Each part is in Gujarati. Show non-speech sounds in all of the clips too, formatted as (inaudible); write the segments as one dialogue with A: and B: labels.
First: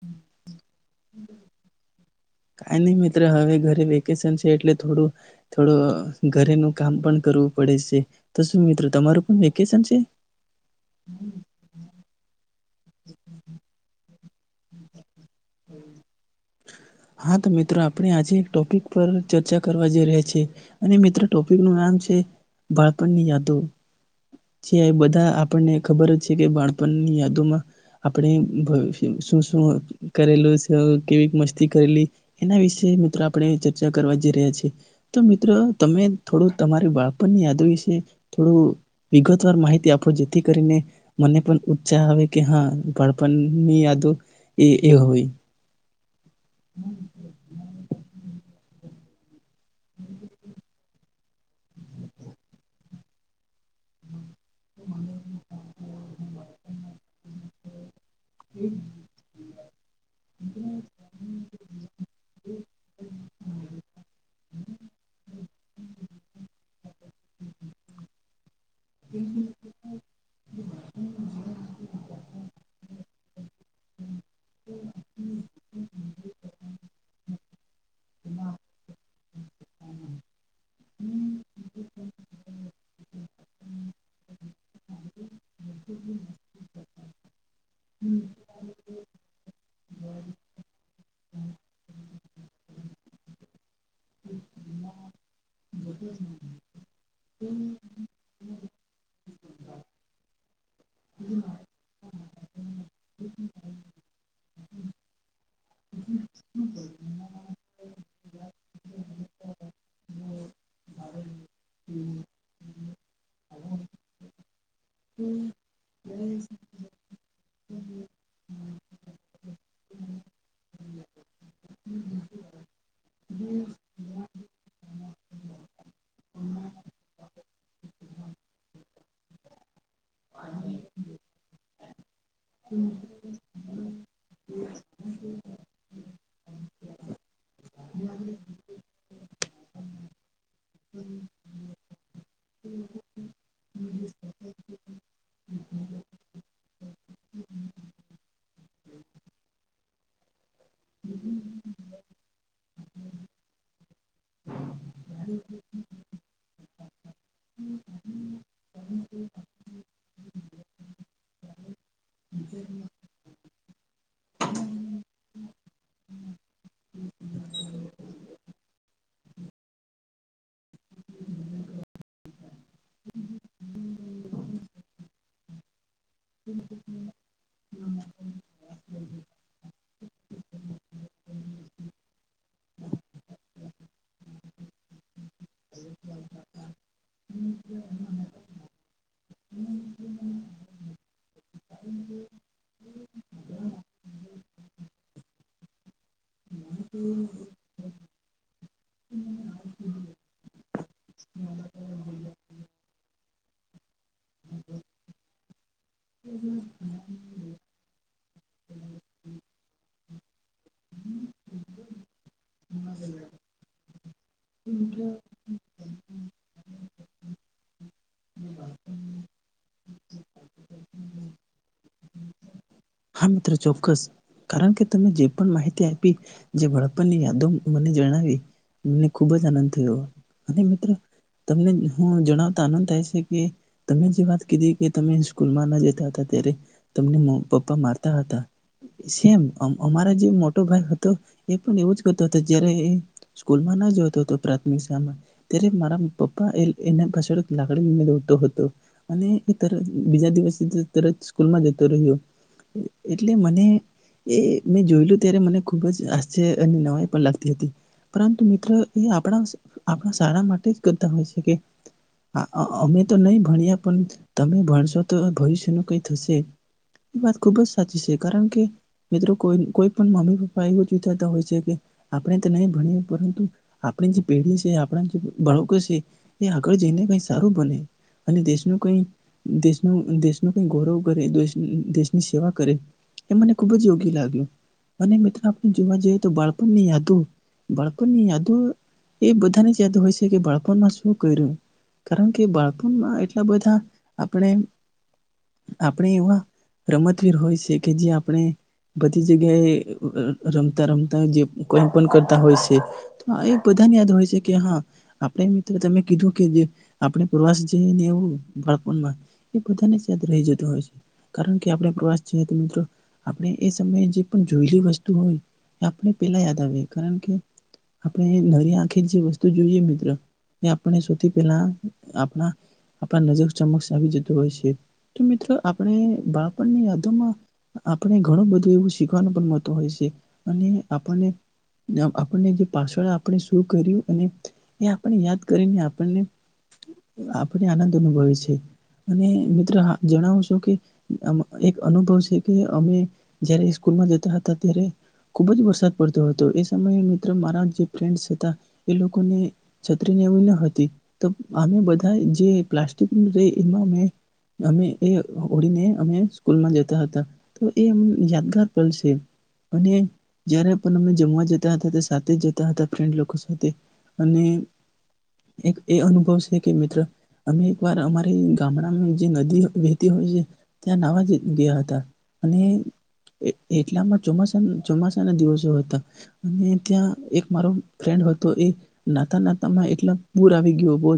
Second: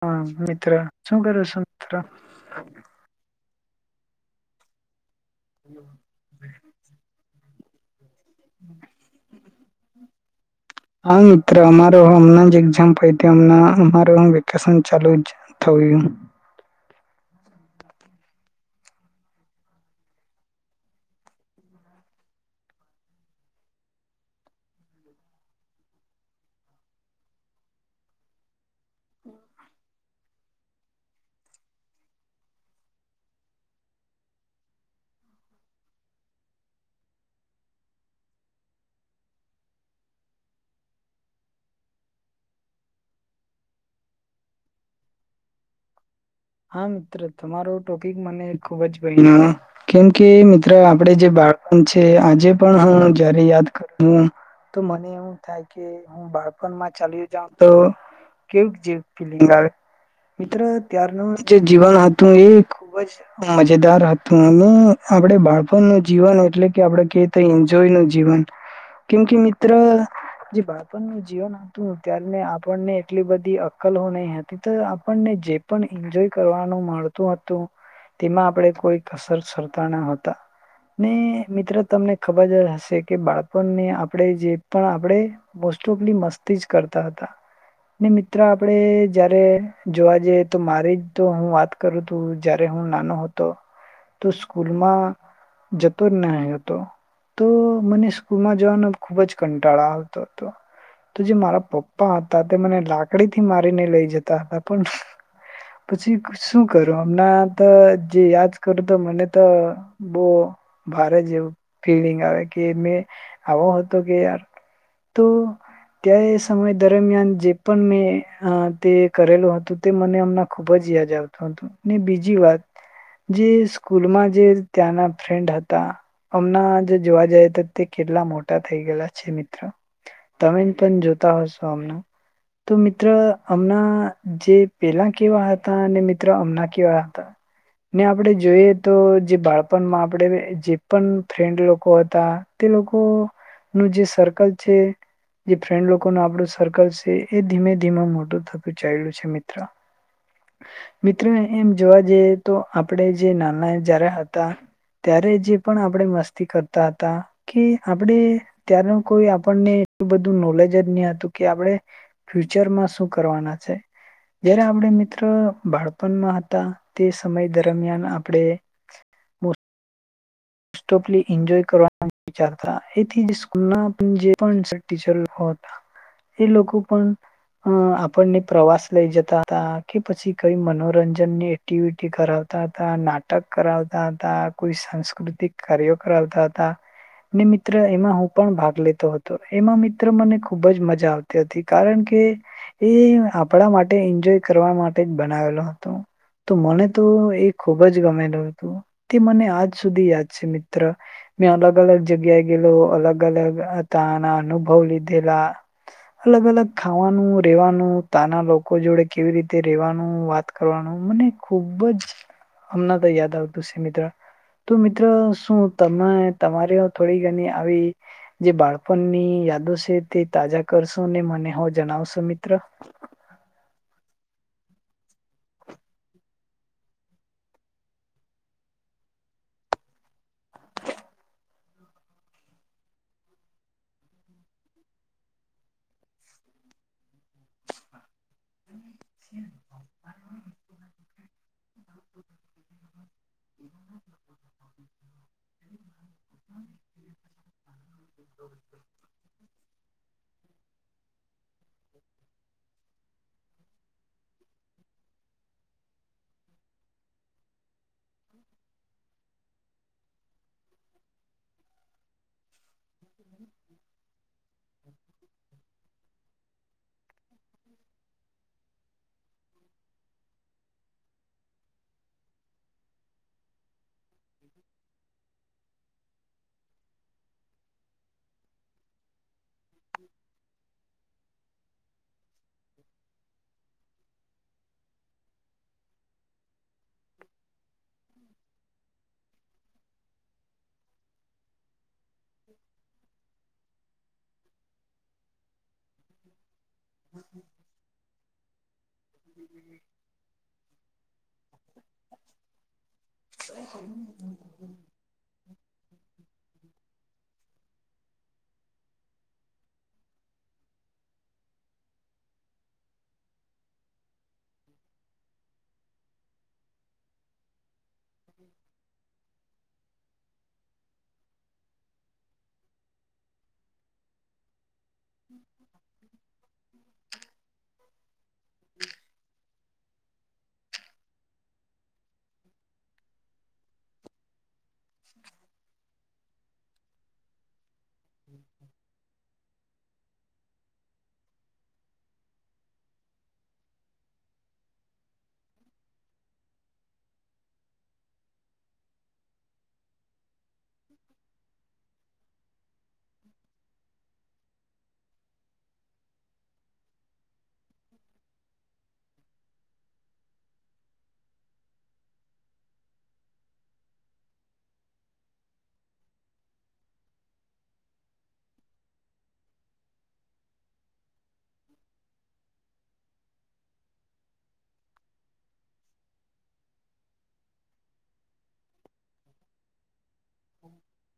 A: હા મિત્ર શું કરો છું મિતિત્ર.
B: ેકેશ છે એટલે થોડું. થોડો ઘરે નું કામ પણ કરું. પડે છે. તો શું મિત્રો તમારું પણ વેકેશન છે
A: હા મિત્ર અમારોમ એક્ામ. વિકશન ચાલુ. જ થયું.
B: હા તો મિત્રો આપણે આજે. ટોપિક પર ચર્ચા કરવા જઈ રહ્યા છે અને મિત્રો ટોપિક નું નામ છે બાળપણની યાદો જે એ બધા આપણને ખબર જ છે કે બાળપણની યાદોમાં આપણે શું શું. કરેલું છે કેવી મસ્તી કરેલી એના વિશે મિત્રો આપણે ચર્ચા કરવા જઈ રહ્યા છીએ તો મિત્રો તમે થોડું તમારી બાળપણની યાદો વિશે થોડું વિગતવાર માહિતી આપો જેથી કરીને મને પણ ઉત્સાહ આવે કે હા બાળપણની યાદો. એ એ હ.
A: હા મિત્ર તમારો ટોપિક મને. ખુબ જ ભય કેમકે મિત્ર આપડ જે બાળણ છે આજે પણ હું જયારે યાદ કરું. તો મને એવું થાય કે હું બાળપણમાં ચાલ્યો જાઉ તો કે જે ફલંગ આવે મિત્ર તાર. જીવન હતું એ ખુબ જ મજેદાર હતું અને આપડ બાળપણનુંું જીવન એટલે કે આપડે ક એન્જોય નું. જીવન. કેમ કે મિત્ર જે બાળપણનું જીવન આવતું ત્યારેને આપણને. એટલી બધી. લ ન હતી તો આપણને જે પણ એન્જોય. કરવાનું મળતું હતું. તેમાં આપડે કોઈ. કસર સુરતાના હોતા. ને મિત્ર. તમને ખબર જ હશે કે બાળપણને આપણે જે પણ આપણે. વસ્તુપલી મસ્તીજ કરતા. તા હતા. ને મિત્ર આપડે. જયારે જોવા જઈએ તો મારે જ. તો હું વાત કરું તું જયારે હું નાનો હતો તો સ્કૂલમાં. જતો જ ના હતો તો મને સ્કૂલમાં. જોવાનો ખુબ જ કંટાળો આવતો હતો તો જે મારા પપ્પ હતા તે મને લાકડી થી મારીને લઈ જતા હતા પણ પછી શું કરું હમણાં તો જે યાદ કરું તો મને તો બહ ભારે જેવુ ફિલિંગ આવે કે મે આવો હતો કે યાર તો
B: હમ
A: ત્યાં એ સમય દરમિયાન જે પણ મેં તે કરેલું હતું તે મને અમના ખુબ જ યાદ આવતું હતું, ને બીજી વાત જે સ્કૂલમાં જે ત્યાંના ફ્રેન્ડ હતા અમના જે જોવા જાય હતા તે કેટલા મોટા થઈ ગયેલા છે મિત્રો તમે પણ જોતા હશો અમના
B: હમ
A: હમણાં જે પેલા કેવા હતા ને મિત્ર અમના કેવા હતા ને, આપણે જોઈએ તો જે બાળપણમાં આપડે જે પણ ફ્રેન્ડ લોકો હતા તે લોકો નું જે સર્કલ છે જે ફ્રેન્ડ લોકોનું આપડું સર્કલ છે એ ધીમે ધીમે મોટું થતું ચાલ્યું છે મિત્ર મિત્રો એમ જોવા જઈએ તો આપણે જે નાના જ્યારે હતા ત્યારે જે પણ આપણે મસ્તી કરતા હતા કે આપણે ત્યારે કોઈ આપણને એટલું બધું નોલેજ જ નહી હતું કે આપણે ફ્યુચર માં શું કરવાના જયારે આપણે મી બાળપણમાં હતા તે સમય દરમિયાન આપણે મો મોસ્ટઓફ્લી એન્જોય કરવાના વિચારતા એથી સ્કૂલ ના જે પણ સર ટીચર લોકો હતા એ લોકો પણ અ આપણને પ્રવાસ લઈ જતા હતા કે પછી કઈ મનોરંજનની એક્ટિવિટી કરાવતા હતા નાટક કરાવતા હતા કોઈ સાંસ્કૃતિક કાર્યો કરાવતા હતા ને મિત્ર એમાં હું પણ ભાગ લેતો હતો એમાં મિત્ર મને ખુબ જ મજા જાવતી હતી કારણ કે એ આપણા માટે એન્જોય કરવા માટે જ બનાવેલો હતો તો મને તો એ ખૂબ જ ગમેલું હતું તે મને આજ સુધી યાદ છે મિત્ર મેં અલગ અલગ જગ્યાએ ગયેલો અલગ અલગ તાના અનુભવ લીધેલા અલગ અલગ ખાવાનું રેવાનું તાના લોકો જોડે કેવી રીતે રેવાનું વાત કરવાનું મને ખુબ જ હમણા તો યાદ આવતું શે મિત્ર
B: હમ્મ
A: મિત્ર તો શું તમે તમારે થોડી ઘણી આવી જે બાળપણની યાદો છે તે તાજા કરશો ને મને હો જણાવશો મિત્ર
B: હા મિત્ર ચોક્કસ કારણ કે તમે જે પણ માહિતી આપી જે વડપણની યાદો મને જણાવી મને ખુબ જ આનંદ થયો અને મિત્ર તમને હું જણાવતા આનંદ થાય છે, કે તમે જે વાત કીધી કે તમે સ્કૂલમાં ના જતા હતા ત્યારે તમને મો પપ્પા મારતા હતા સેમ, અમારા જે મોટો ભાઈ હતો એ પણ એવો જ કરતો હતો જયારે એ સ્કૂલમાં ના જતો હતો પ્રાથમિક શામાં ત્યારે મારા પપ્પા એના પાછળ લાકડીમે દોડતો હતો, અને એ તરત બીજા દિવસે જ તરત સ્કૂલ માં જતો રહ્યો એટલે મને એ મેં જોયલું ત્યારે મને ખુબ જ આશ્ચર્ય અને નવાઈ પણ લાગતી હતી પરંતુ મિત્રો એ આપણા આપણા શારા માટે જ કરતા હોય છે કે અ અમે તો નહીં ભણ્યા પણ તમે ભણશો તો ભવિષ્યનું કંઈ થશે. એ વાત ખુબ જ સાચી છે. કારણ કે મિત્રો કોઈ કોઈ પણ મમ્મી પપ્પા એવું જ વિચારતા હોય છે. કે આપણે તો નહીં ભણીએ પરંતુ આપણી જે પેઢી છે. આપણા જે બાળકો છે. એ આગળ જઈને કઈ સારું બને અને દેશનું કઈ દેશનું દેશનું કઈ ગૌરવ કરે દે. દેશની સેવા કરે એ મને ખુબ જ યોગ્ય લાગ્યું અને મિત્રો આપણે જોવા જઈએ તો બાળપણની યાદો બાળપણની યાદો એ બધાની યાદ હોય છે કે બાળપણમાં શું કર્યું. કારણ કે બાળપણમાં એટલા બધા આપણે આપણી એવા રમતવીર હોય છે કે જ્યાં પણે બધી જગ્યાએ અ રમતા રમતા જે કોઈ પણ કરતા હોય છે બધાને યાદ હોય છે કે હા આપણે મિત્ર તમે કીધું કે જે આપણે પ્રવાસ જઈએ ને એવું બાળપણમાં એ બધાને યાદ રહી જતું હોય છે. કારણ કે આપણે પ્રવાસ છએ તો મિત્રો આપણે એ સમયે જે પણ જોયેલી વસ્તુ હોય એ આપણે પેલા યાદ આવે કારણ કે આપણેે એ નરી આંખે જે વસ્તુ તો જોઈએ મિત્ર એ આપણે સૌથી પહેલા આપણા આપણા નજર ચમક્ષ આવી જતું હોય છે. તો મિત્રો આપણે બાળપણની યાદોમાં આપણે ઘણું બધું એવું શીખવાનું પણ મોક હોય છે અને આપને આપણને જે પાછળ આપણે શું કર્યું અને એ આપણે યાદ કરીને આપણને આપ આનંદ અનુભવે છે અને મિત્ર જણાવું છું કે એક અનુભવ છે કે અમે જયારે સ્કૂલમાં જતા હતા ત્યારે ખુબ જ વરસાદ પડતો હતો એ સમયે મિત્ર મારા જે ફન્ડ હતા એ લોકોને છતરીને એવી ન હતી તો અમે બધા જે પ્લાસ્ટિક ર એમાં અમે એ ઓડીને અમાં જતા હતા તો એમ યાદગાર પલ છે અને જયારે પણ અમે જમવા જતા હતા સાથે જ જતા હતા ફ્રેડ લોકો સાથે અને એક એ અનુભવ છે કે મિત્ર અમે એક વાર અમારી ગામડામાં જે નદી વહેતી હોય છે. ત્યાં નાવા જ ગયા હતા અને એટલામાં ચોમાસા ચોમાસાના દિવસો હતા અને ત્યાં એક મારો ફ્રેન્ડ હતો એ નાતા નાતામાં એટલા પૂર આવી ગયો બ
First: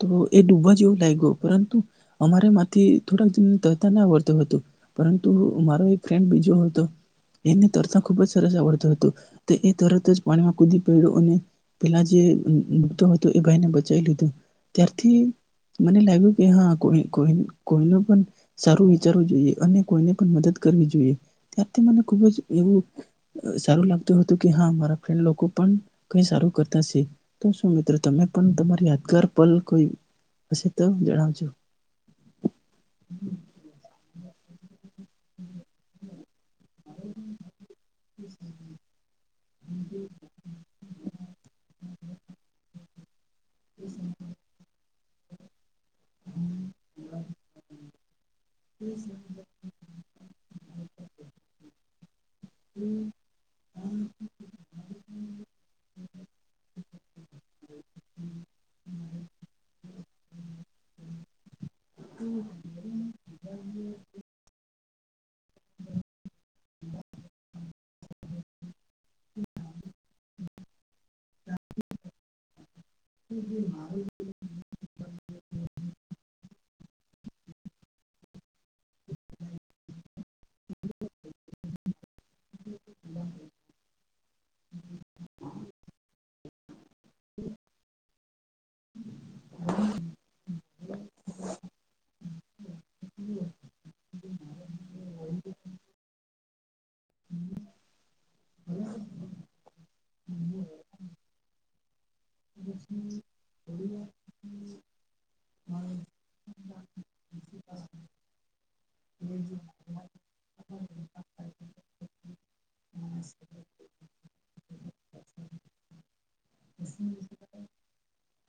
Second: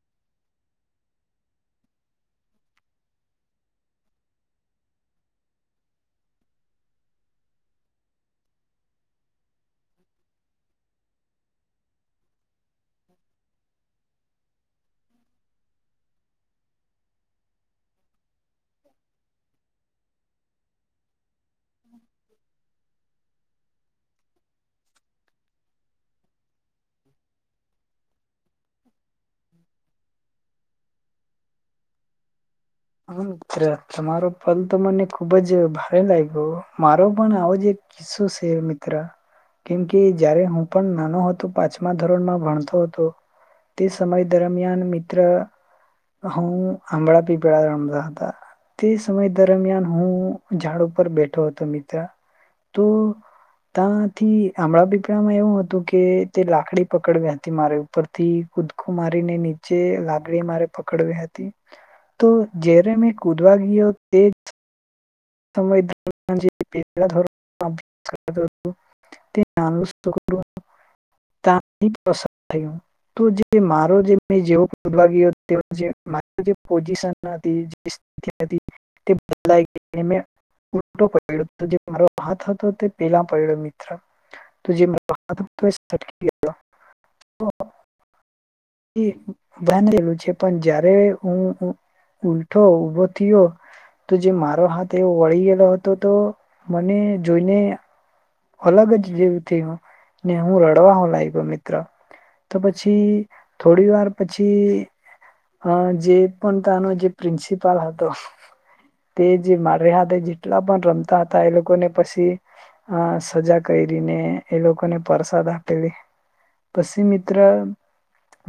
B: તો એ ડૂબવા જેવું લાગ્યું પરંતુ અમારે માંથી થોડાક આવડત હતો પરંતુ મારો એક ફ્રેન્ડ બીજો હતો એને તરતા ખુબ જ સરસ આવડતો હતો એ તરત જ પાણીમાં કૂદી પ્યો અને પેલા જે ડૂતો હતો એ ભાઈને બચાવી લીધો ત્યારથી મને લાગ્યું કે હા કોઈઈ કોઈનું પણ સારું વિચારવું જોઈએ અને કોઈને પણ મદદ કરવી જોઈએ ત્યારથી મને ખુબ જ એવું સારું લાગતું હતું કે હા મારા ફન્ડ લોકો પણ કઈ સારું કરતા છે તો શું મિત્રો તમે પણ તમારી યાદગાર પલ કોઈ હશે તો જણાવજો.
A: હ મિત્ર તમારો ફલ તો મને ખુબ જ ભારે લાગ્યો મારો પણ આવો જ એક કિસ્સો છે મિત્ર કેમ કે જયારે હું પણ નાનો હતો પાંચમા ધોરણમાં ભણતો હતો. તે સમય દરમિયાન મિત ત્ર. હું હમણાં બી તમઝા હતા. તે સમય દરમિયાન હું ઝાડ ઉપર બેઠો હતો મિત્ર. તો ત્યાથી હમણાં પીપળમાં એવું હતું કે તે લાકડી પકડવી હતી મારે ઉપરથી કુદકું મારીને નીચે લાકડી મારે પકડવી હતી. તો જયારે મેં કૂદવા ગયો તે જ સંવિધાનજી પેલા ધોરણ (inaudible) (unintelligible) પોઝિશન હતી જે સ્થિતિ હતી તે બદલાય ગઈ. એ મે ઉલટો પયડોતો જે મારો હાથ હતો તે પેલા પયડો મિત્ર તો જે (unintelligible) (inaudible) એ બાંધેલું છે પણ જયારે હું ઉલટો ઉભો થયો તો જે મા તે વળી ગયેલો હતો તો મને જોઈને અલગ જ જેવું થું ને હું રડવા હ લ થ પ મિત્ર. તો પછી થોડી વાર પછી અ જે પણ તાનો જે પ્રિન્સિપાલ હતો તે જે મારે હાથે જેટલા પણ રમતા હતા એ લોકોને પછી અ સજા કયરિને એ લોકોને પરસાદ આપેલી પછી મિત્ર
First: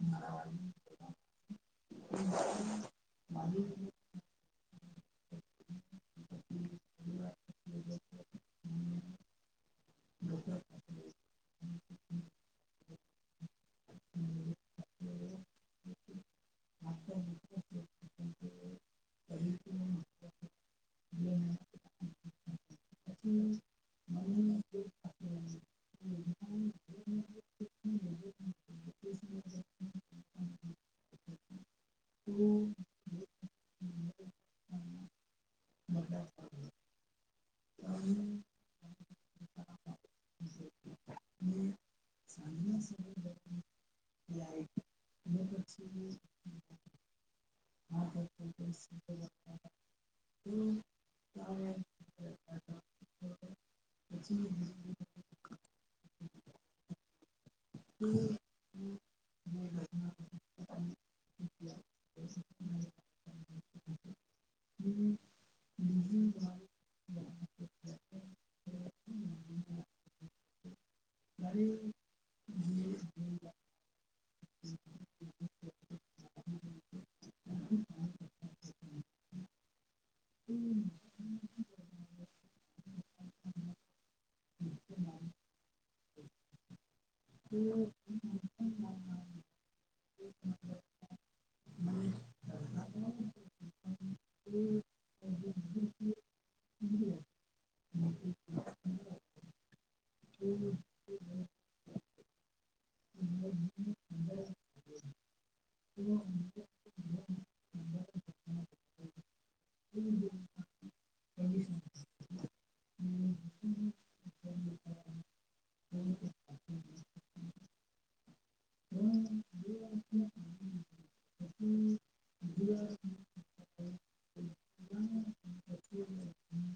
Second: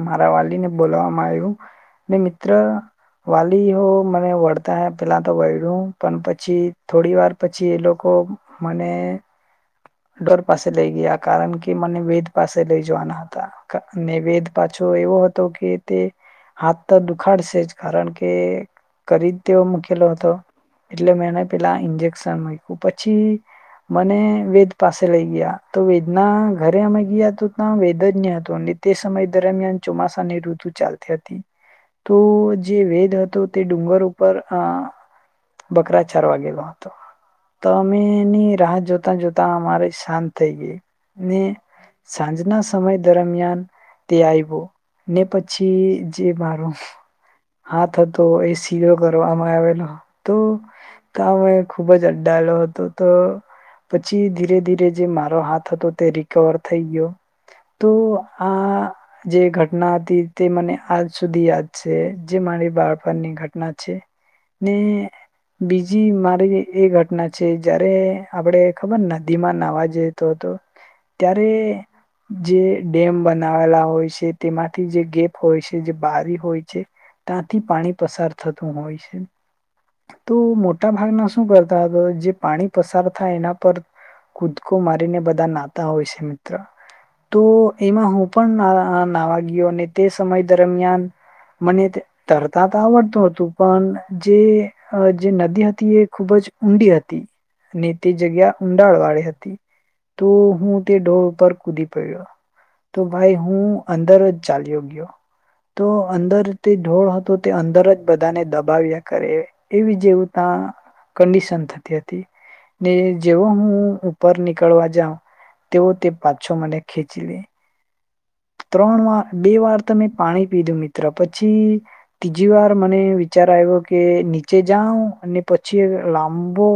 A: મારા વાલીને બોલાવામાં આવ્યું ને મિત્ર વાલી હો મને વળતા હ પેલા તો વળ્યું પણ પછી થોડી વાર પછી એ લોકો મને ડોર પાસે લઈ ગયા કારણ કે મને વેદ પાસે લઈ જવાના હતા અને વેદ પાછો એવો હત તો કે તે હાથ તો દુખાડશે જ કારણ કે કરી તેવો મૂકેલો હતો એટલે મે પેલા ઈન્જેક્શન મૂક્યુ પછી વેદ પાસે લઈ ગયા તો વેદ ના ઘરે અમે ગિયા તો તા વૈદ જ ની હતો અને તે સમય દરમિયાન ચોમાસાની ઋતુ ચાલતી હતી. તો જે વેદ હતો તે ડુંગર ઉપર અ બકરા ચારવા ગેલો હતો તો અમે એની જતા જતા અમારે સાંજ થઈ ગઈ ને સાંજના સમય દરમિયાન તે આવ્યો ને પછી જે મારો હાથ હતો એ સીધો કરવામાં આવેલો તો તા મેં ખુબ જ અરડાયેલો હતો તો પછી ધીરે ધીરે જે મા હાથ હતો તે રિકવર થઈ ગયો. તો આ જે ઘટના હતી તે મને આજ સુધી યાદ છે જે મારી બાળપણની ઘટના છે ને બીજી મારી એ ઘટના છે જયારે આપડે ખબર નદીમાં નાવા જતો હતો. ત્યારે જે ડેમ બનાવેલા હોય છે તેમાંથી જે ગેપ હોય છે જે બારી હોય છે ત્યાંથી પાણી પસાર થતું હોય છે તો મોટા ભાગના શું કરતા હતા જે પાણી પસાર એના પર કૂદકો મારીને બધા નાતા હોય છે મિત્ર. તો એમાં હું પણ નાવા ગીયો અને તે સમય દરમિયાન મને તરતા તો આવડતું હતું પણ જે અ (inaudible) જે નદી હતી એ ખૂબ જ ઊંડી હતી ને તે જગ્યા ઊંડાણ વાળી હતી. તોું હું તે ડોગ પર કૂદી પડ્યો તો ભાઈ હું અંદર જ ચાલ્યો ગયો તો અંદર તે ઢોળ હતો તે અંદર જ બધાને દબાવ્યા કરે એવી જેવું ત્યાં કંડિશન થતી હતી. ને જેવો હું ઉપર નીકળવા જાઉં તેવો તે પાછો મને ખેચી લે. ત્રણ વાર બે વાર ત મેં પાણી પીધું મિત્ર પછી ત્રીજી વાર મને વિચાર આવ્યો કે નીચે જાવ અને પછી લાંબો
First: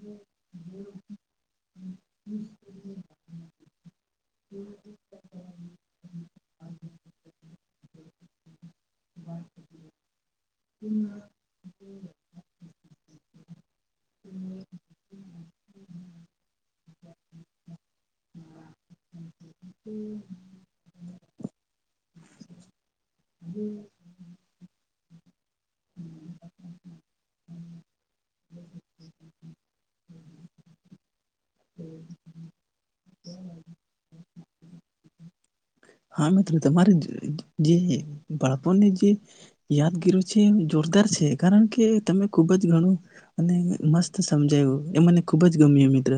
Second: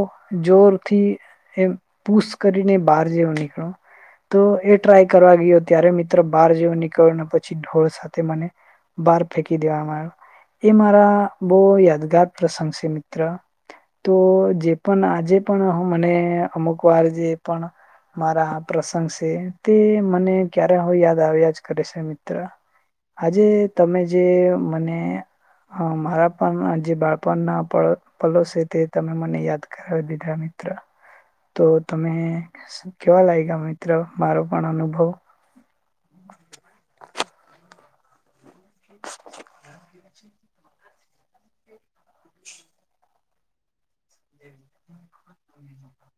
A: જોરથી એ પુસ કરીને બહાર જેવો નીકળું તો એ ટ્રાય કરવા ગયો ત્યારે મિત્ર બહાર જેવું નીકળ્યો પછી ઢોળ સાથે મને બહાર ફેંકી દેવાવામાં આવ્યો. એ મારા બહુ યાદગાર પ્રસંગ છે. મિત્ર તો જે પણ આજે પણ હું મને અમુક વાર જે પણ મારા પ્રસંગ છે. તે મને ક્યારેક યાદ આવ્યા જ કરે છે મિત્ર. આજે તમે જેમ મને અ મારા પણ જે બાળપણના પલો છે તે તમે મને યાદ કરાવી દીધા મિત્ર તો તમે કેવા લાયગા મિત્રો. મારો પણ અનુભવ
B: હા મિત્ર તમારે જ જે બાળપણની જે યાદગીરો જેમજોરદાર છે કારણ કે તમે ખુબ જ ઘણું અને મસ્ત સમજાયું, એ મને ખુબ જ ગમ્યું મિત્ર.